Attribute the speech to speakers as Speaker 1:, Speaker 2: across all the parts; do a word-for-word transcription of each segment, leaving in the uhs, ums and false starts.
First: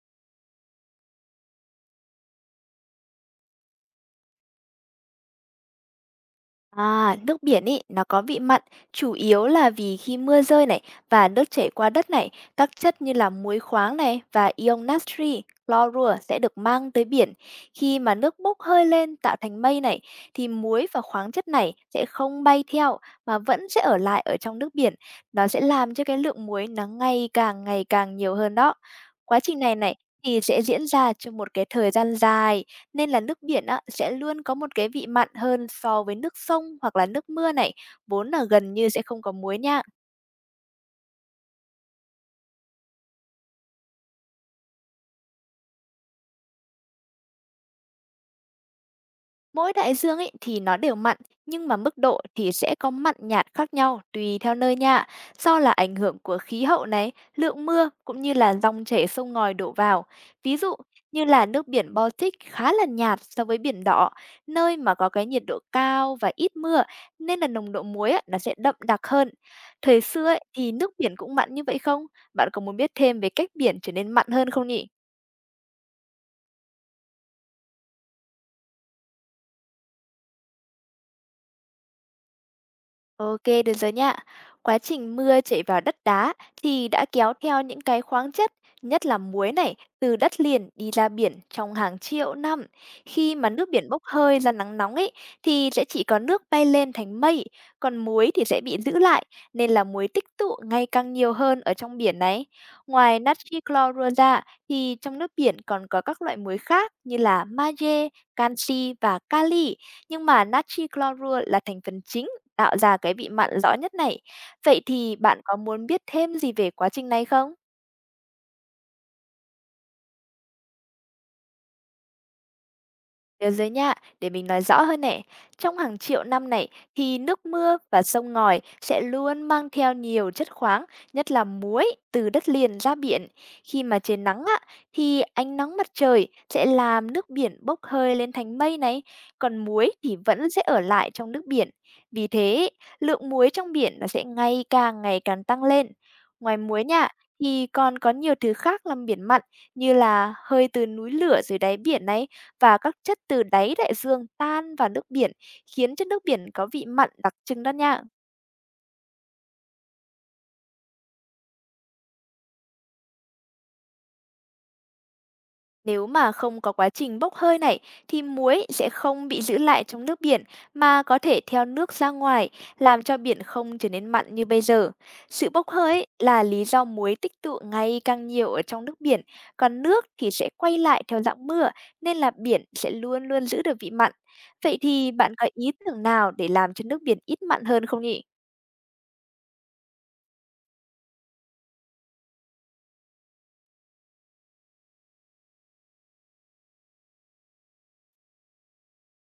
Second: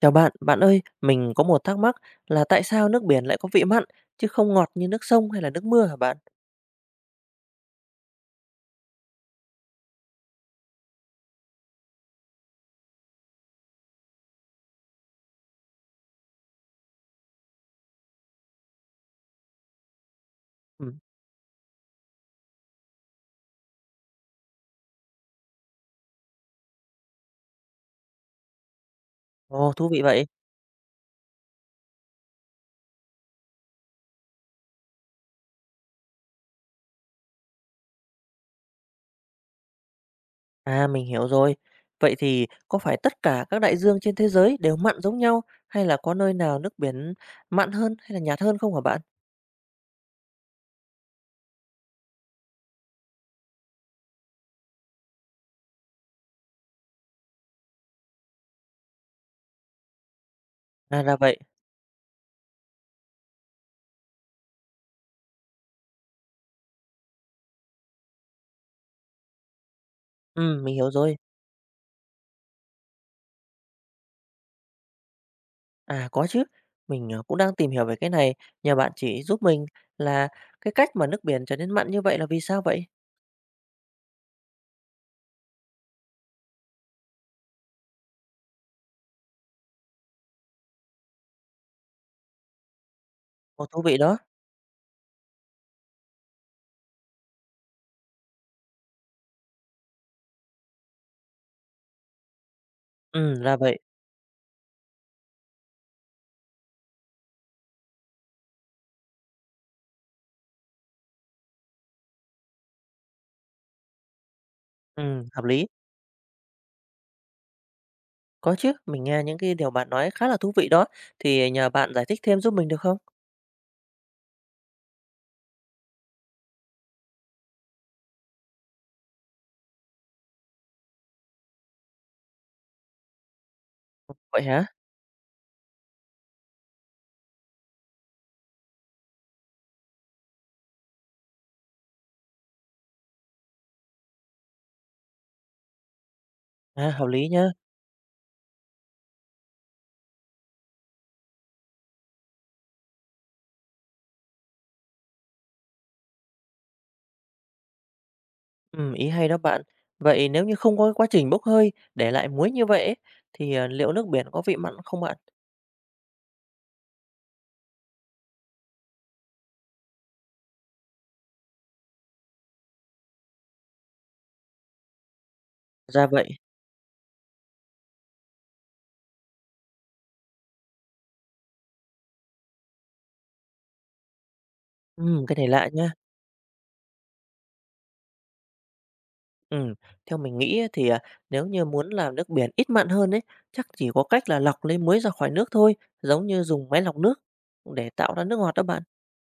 Speaker 1: Chào bạn, bạn ơi, mình có một thắc mắc là tại sao nước biển lại có vị mặn chứ không ngọt như nước sông hay là nước mưa hả bạn?
Speaker 2: À, nước biển ý, nó có vị mặn, chủ yếu là vì khi mưa rơi này và nước chảy qua đất này, các chất như là muối khoáng này và ion natri, clorua sẽ được mang tới biển. Khi mà nước bốc hơi lên tạo thành mây này, thì muối
Speaker 1: Ừ.
Speaker 2: và khoáng chất này sẽ không bay theo mà vẫn sẽ ở lại ở trong nước biển. Nó sẽ làm cho cái lượng muối nó ngày càng ngày càng nhiều hơn đó. Quá trình
Speaker 1: Ồ,
Speaker 2: này
Speaker 1: thú
Speaker 2: này
Speaker 1: vị vậy.
Speaker 2: thì sẽ diễn ra trong một cái thời gian dài, nên là nước biển á, sẽ luôn có một cái vị mặn hơn so với nước sông hoặc là nước mưa này, vốn là gần như sẽ không có muối nha.
Speaker 1: À, mình hiểu rồi. Vậy thì có phải tất cả các đại dương trên thế giới đều mặn giống nhau hay là có nơi nào nước biển mặn hơn hay là nhạt hơn không hả bạn?
Speaker 2: Mỗi đại dương ấy thì nó đều mặn, nhưng mà mức độ thì sẽ có mặn nhạt khác nhau tùy theo nơi nha. Do là ảnh hưởng của khí hậu này, lượng mưa cũng như là dòng chảy sông ngòi đổ vào. Ví dụ
Speaker 1: À, là
Speaker 2: như
Speaker 1: vậy.
Speaker 2: là nước biển Baltic khá là nhạt so với biển đỏ, nơi mà có cái nhiệt độ cao và ít mưa nên là nồng độ muối á, nó sẽ đậm đặc hơn. Thời xưa ấy,
Speaker 1: Ừ,
Speaker 2: thì
Speaker 1: mình hiểu
Speaker 2: nước
Speaker 1: rồi.
Speaker 2: biển cũng mặn như vậy không? Bạn có muốn biết thêm về cách biển trở nên mặn hơn không nhỉ?
Speaker 1: À, có chứ. Mình ờ, cũng đang tìm hiểu về cái này. Nhờ bạn chỉ giúp mình là cái cách mà nước biển trở nên mặn như vậy là vì sao vậy?
Speaker 2: okay, được rồi nha. Quá trình mưa chảy vào đất đá thì đã kéo theo những cái khoáng chất, nhất là muối này, từ đất liền đi ra biển trong hàng triệu năm. Khi mà
Speaker 1: Ồ,
Speaker 2: nước
Speaker 1: thú
Speaker 2: biển
Speaker 1: vị
Speaker 2: bốc
Speaker 1: đó.
Speaker 2: hơi ra nắng nóng ấy thì sẽ chỉ có nước bay lên thành mây, còn muối thì sẽ bị giữ lại nên là muối tích tụ ngày càng nhiều hơn ở trong biển này. Ngoài
Speaker 1: Ừ, là
Speaker 2: natri
Speaker 1: vậy.
Speaker 2: clorua ra thì trong nước biển còn có các loại muối khác như là magie, canxi và kali, nhưng mà natri clorua là thành phần chính tạo ra cái vị mặn rõ nhất này. Vậy thì
Speaker 1: Ừ,
Speaker 2: bạn
Speaker 1: hợp
Speaker 2: có
Speaker 1: lý.
Speaker 2: muốn biết thêm gì về quá trình này không?
Speaker 1: Có chứ, mình nghe những cái điều bạn nói khá là thú vị đó, thì nhờ bạn giải thích thêm giúp mình được không?
Speaker 2: Thế giới nha, để mình nói rõ hơn nè. Trong hàng triệu năm này thì nước mưa và sông ngòi sẽ luôn mang theo nhiều chất khoáng, nhất là muối từ đất liền ra biển. Khi mà trời
Speaker 1: Vậy
Speaker 2: nắng á,
Speaker 1: hả?
Speaker 2: thì ánh nắng mặt trời sẽ làm nước biển bốc hơi lên thành mây này, còn muối thì vẫn sẽ ở lại trong nước biển. Vì thế, lượng muối trong biển nó sẽ ngày càng ngày càng tăng lên. Ngoài muối
Speaker 1: À, hợp
Speaker 2: nha,
Speaker 1: lý nhá.
Speaker 2: thì còn có nhiều thứ khác làm biển mặn như là hơi từ núi lửa dưới đáy biển này và các chất từ đáy đại dương tan vào nước biển, khiến cho nước biển có vị mặn đặc trưng đó nha.
Speaker 1: Ừm, ý hay đó bạn. Vậy nếu như không có cái quá trình bốc hơi, để lại muối như vậy ấy, thì à, liệu nước biển có vị mặn không bạn?
Speaker 2: Nếu mà không có quá trình bốc hơi này thì muối sẽ không bị giữ lại trong nước biển mà có thể theo nước ra ngoài, làm cho biển không trở nên mặn như bây giờ. Sự bốc hơi
Speaker 1: Ra
Speaker 2: ấy
Speaker 1: vậy.
Speaker 2: là lý do muối tích tụ ngày càng nhiều ở trong nước biển, còn nước thì sẽ quay lại theo dạng mưa nên là biển sẽ luôn luôn giữ được vị mặn. Vậy thì
Speaker 1: Ừm,
Speaker 2: bạn
Speaker 1: cái
Speaker 2: có
Speaker 1: này lạ
Speaker 2: ý
Speaker 1: nha.
Speaker 2: tưởng nào để làm cho nước biển ít mặn hơn không nhỉ?
Speaker 1: Ừm, theo mình nghĩ ấy, thì à, nếu như muốn làm nước biển ít mặn hơn ấy, chắc chỉ có cách là lọc lấy muối ra khỏi nước thôi, giống như dùng máy lọc nước để tạo ra nước ngọt đó bạn.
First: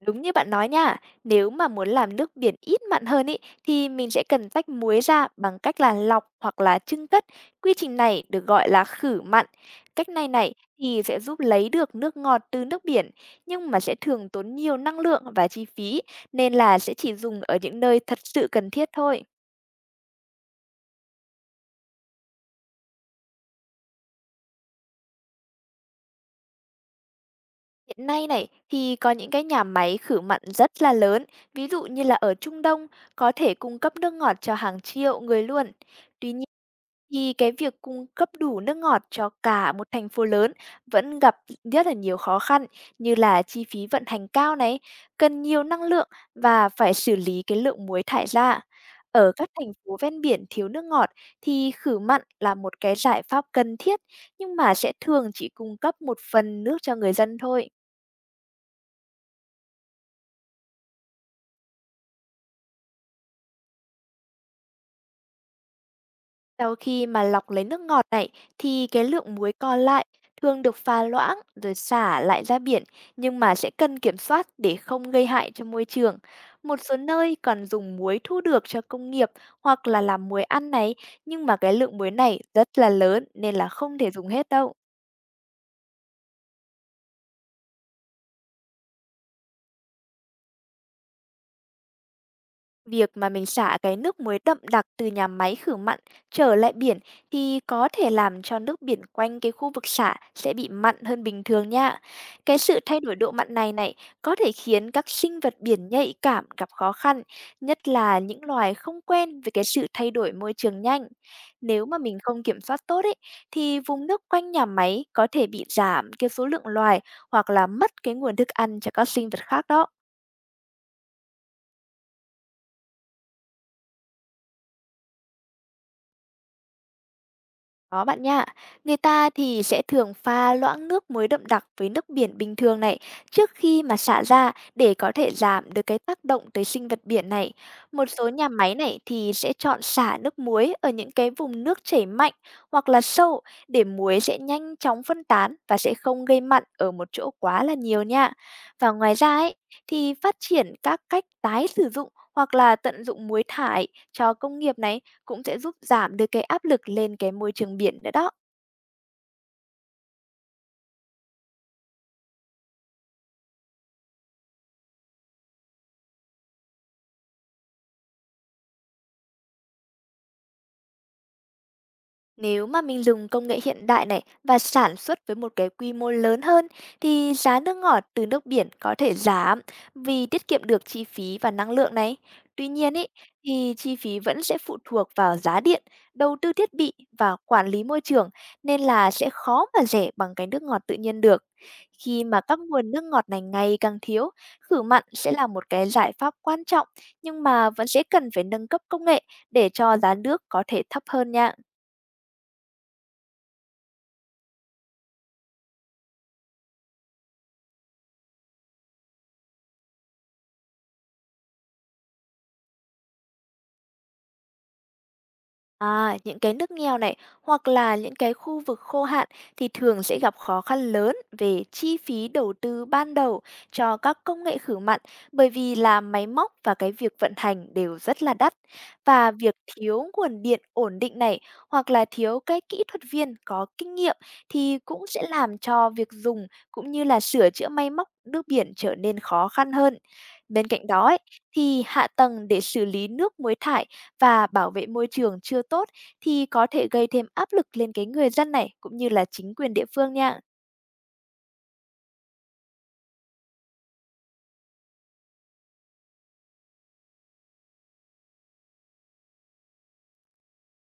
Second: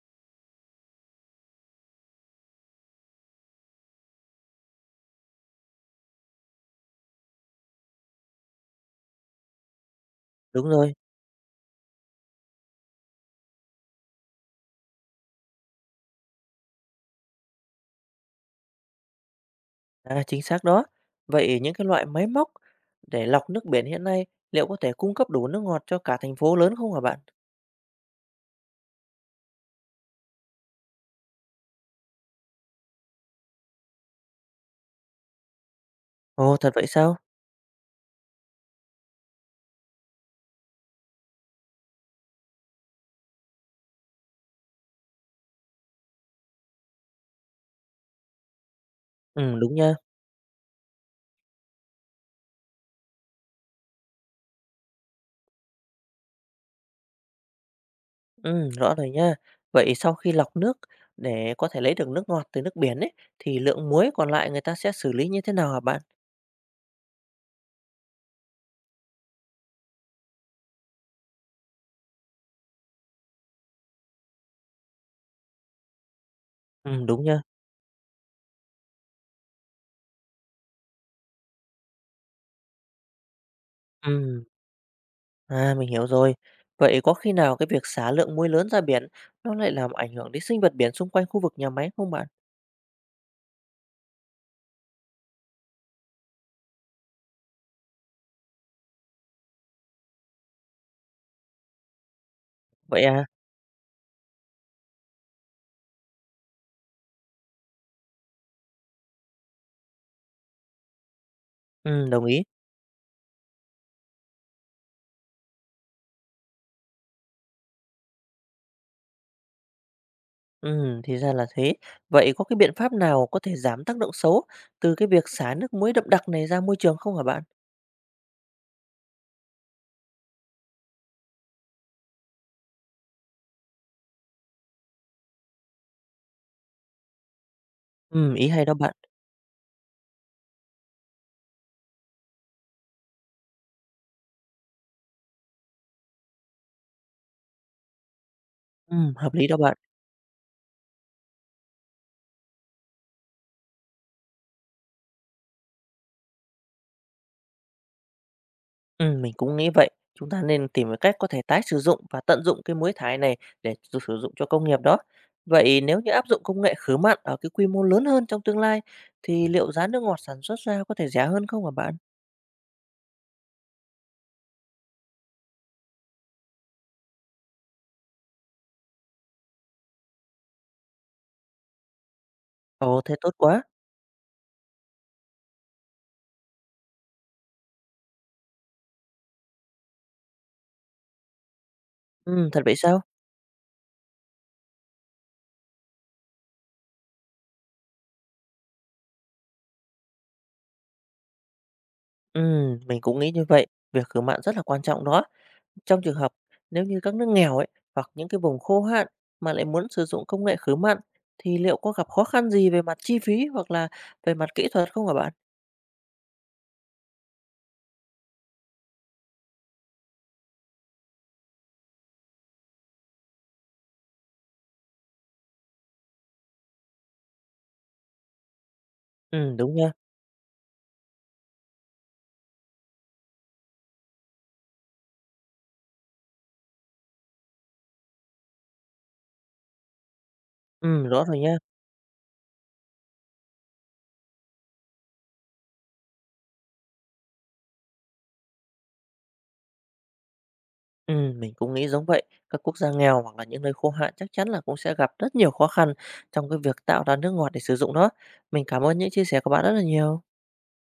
Speaker 2: Đúng như bạn nói nha, nếu mà muốn làm nước biển ít mặn hơn ý, thì mình sẽ cần tách muối ra bằng cách là lọc hoặc là chưng cất. Quy trình này được gọi là khử mặn. Cách này này
Speaker 1: Đúng rồi.
Speaker 2: thì sẽ giúp lấy được nước ngọt từ nước biển, nhưng mà sẽ thường tốn nhiều năng lượng và chi phí, nên là sẽ chỉ dùng ở những nơi thật sự cần thiết thôi.
Speaker 1: À, chính xác đó. Vậy những cái loại máy móc để lọc nước biển hiện nay liệu có thể cung cấp đủ nước ngọt cho cả thành phố lớn không hả bạn?
Speaker 2: Hiện nay này thì có những cái nhà máy khử mặn rất là lớn, ví dụ như là ở Trung Đông có thể cung cấp nước ngọt cho hàng triệu người luôn. Tuy nhiên
Speaker 1: Ồ, thật vậy sao?
Speaker 2: thì cái việc cung cấp đủ nước ngọt cho cả một thành phố lớn vẫn gặp rất là nhiều khó khăn, như là chi phí vận hành cao này, cần nhiều năng lượng và phải xử lý cái lượng muối thải ra. Ở các
Speaker 1: Ừ,
Speaker 2: thành
Speaker 1: đúng nha.
Speaker 2: phố ven biển thiếu nước ngọt thì khử mặn là một cái giải pháp cần thiết, nhưng mà sẽ thường chỉ cung cấp một phần nước cho người dân thôi.
Speaker 1: Ừ, rõ rồi nha. Vậy sau khi lọc nước để có thể lấy được nước ngọt từ nước biển ấy, thì lượng muối còn lại người ta sẽ xử lý như thế nào hả bạn?
Speaker 2: Sau khi mà lọc lấy nước ngọt này thì cái lượng muối còn lại thường được pha loãng rồi xả lại ra biển, nhưng mà sẽ cần kiểm soát để không gây hại cho môi trường. Một số
Speaker 1: Ừ, đúng
Speaker 2: nơi
Speaker 1: nha.
Speaker 2: còn dùng muối thu được cho công nghiệp hoặc là làm muối ăn này, nhưng mà cái lượng muối này rất là lớn nên là không thể dùng
Speaker 1: Ừ,
Speaker 2: hết đâu.
Speaker 1: à, mình hiểu rồi. Vậy có khi nào cái việc xả lượng muối lớn ra biển nó lại làm ảnh hưởng đến sinh vật biển xung quanh khu vực nhà máy không bạn?
Speaker 2: Việc mà mình xả cái nước muối đậm đặc từ nhà máy khử mặn trở lại biển thì có thể làm cho nước biển quanh cái khu vực xả sẽ bị mặn hơn bình thường nha. Cái sự thay
Speaker 1: Vậy
Speaker 2: đổi
Speaker 1: à?
Speaker 2: độ mặn này này có thể khiến các sinh vật biển nhạy cảm gặp khó khăn, nhất là những loài không quen với cái sự thay đổi môi trường nhanh. Nếu mà
Speaker 1: Ừ,
Speaker 2: mình
Speaker 1: đồng ý.
Speaker 2: không kiểm soát tốt ấy, thì vùng nước quanh nhà máy có thể bị giảm cái số lượng loài hoặc là mất cái nguồn thức ăn cho các sinh vật khác đó.
Speaker 1: Ừm, thì ra là thế. Vậy có cái biện pháp nào có thể giảm tác động xấu từ cái việc xả nước muối đậm đặc này ra môi trường không hả bạn?
Speaker 2: Đó bạn nha, người ta thì sẽ thường pha loãng nước muối đậm đặc với nước biển bình thường này trước khi mà xả ra, để có thể giảm được cái tác động tới sinh vật biển này. Một số
Speaker 1: Ừm, ý
Speaker 2: nhà
Speaker 1: hay đó
Speaker 2: máy
Speaker 1: bạn.
Speaker 2: này thì sẽ chọn xả nước muối ở những cái vùng nước chảy mạnh hoặc là sâu, để muối sẽ nhanh chóng phân tán và sẽ không gây mặn ở một chỗ quá là nhiều nha. Và
Speaker 1: Ừm,
Speaker 2: ngoài
Speaker 1: hợp
Speaker 2: ra
Speaker 1: lý
Speaker 2: ấy,
Speaker 1: đó bạn.
Speaker 2: thì phát triển các cách tái sử dụng hoặc là tận dụng muối thải cho công nghiệp này cũng sẽ giúp giảm được cái áp lực lên cái môi trường biển nữa đó.
Speaker 1: Ừm, mình cũng nghĩ vậy. Chúng ta nên tìm cái cách có thể tái sử dụng và tận dụng cái muối thải này để sử sử dụng cho công nghiệp đó. Vậy nếu như áp dụng công nghệ khử mặn ở cái quy mô lớn hơn trong tương lai thì liệu giá nước ngọt sản xuất ra có thể rẻ hơn không hả bạn?
Speaker 2: Nếu mà mình dùng công nghệ hiện đại này và sản xuất với một cái quy mô lớn hơn thì giá nước ngọt từ nước biển có thể giảm vì tiết kiệm được chi phí và năng lượng này. Tuy nhiên
Speaker 1: Ồ,
Speaker 2: ý,
Speaker 1: thế tốt quá.
Speaker 2: thì chi phí vẫn sẽ phụ thuộc vào giá điện, đầu tư thiết bị và quản lý môi trường, nên là sẽ khó mà rẻ bằng cái nước ngọt tự nhiên được. Khi mà
Speaker 1: Ừm,
Speaker 2: các
Speaker 1: thật vậy
Speaker 2: nguồn
Speaker 1: sao?
Speaker 2: nước ngọt này ngày càng thiếu, khử mặn sẽ là một cái giải pháp quan trọng, nhưng mà vẫn sẽ cần phải nâng cấp công nghệ để cho giá nước có thể thấp hơn nha.
Speaker 1: Ừm, mình cũng nghĩ như vậy. Việc khử mặn rất là quan trọng đó. Trong trường hợp nếu như các nước nghèo ấy hoặc những cái vùng khô hạn mà lại muốn sử dụng công nghệ khử mặn thì liệu có gặp khó khăn gì về mặt chi phí hoặc là về mặt kỹ thuật không hả bạn?
Speaker 2: À, những cái nước nghèo này hoặc là những cái khu vực khô hạn thì thường sẽ gặp khó khăn lớn về chi phí đầu tư ban đầu cho các công nghệ khử mặn, bởi vì là máy móc và cái việc vận hành đều rất là đắt. Và
Speaker 1: Ừ,
Speaker 2: việc
Speaker 1: đúng nha.
Speaker 2: thiếu nguồn điện ổn định này hoặc là thiếu cái kỹ thuật viên có kinh nghiệm thì cũng sẽ làm cho việc dùng cũng như là sửa chữa máy móc nước biển trở nên khó khăn hơn. Bên cạnh đó
Speaker 1: Ừ,
Speaker 2: ấy,
Speaker 1: rõ rồi nha.
Speaker 2: thì hạ tầng để xử lý nước muối thải và bảo vệ môi trường chưa tốt thì có thể gây thêm áp lực lên cái người dân này cũng như là chính quyền địa phương nha.
Speaker 1: Ừ, mình cũng nghĩ giống vậy. Các quốc gia nghèo hoặc là những nơi khô hạn chắc chắn là cũng sẽ gặp rất nhiều khó khăn trong cái việc tạo ra nước ngọt để sử dụng đó. Mình cảm ơn những chia sẻ của bạn rất là nhiều.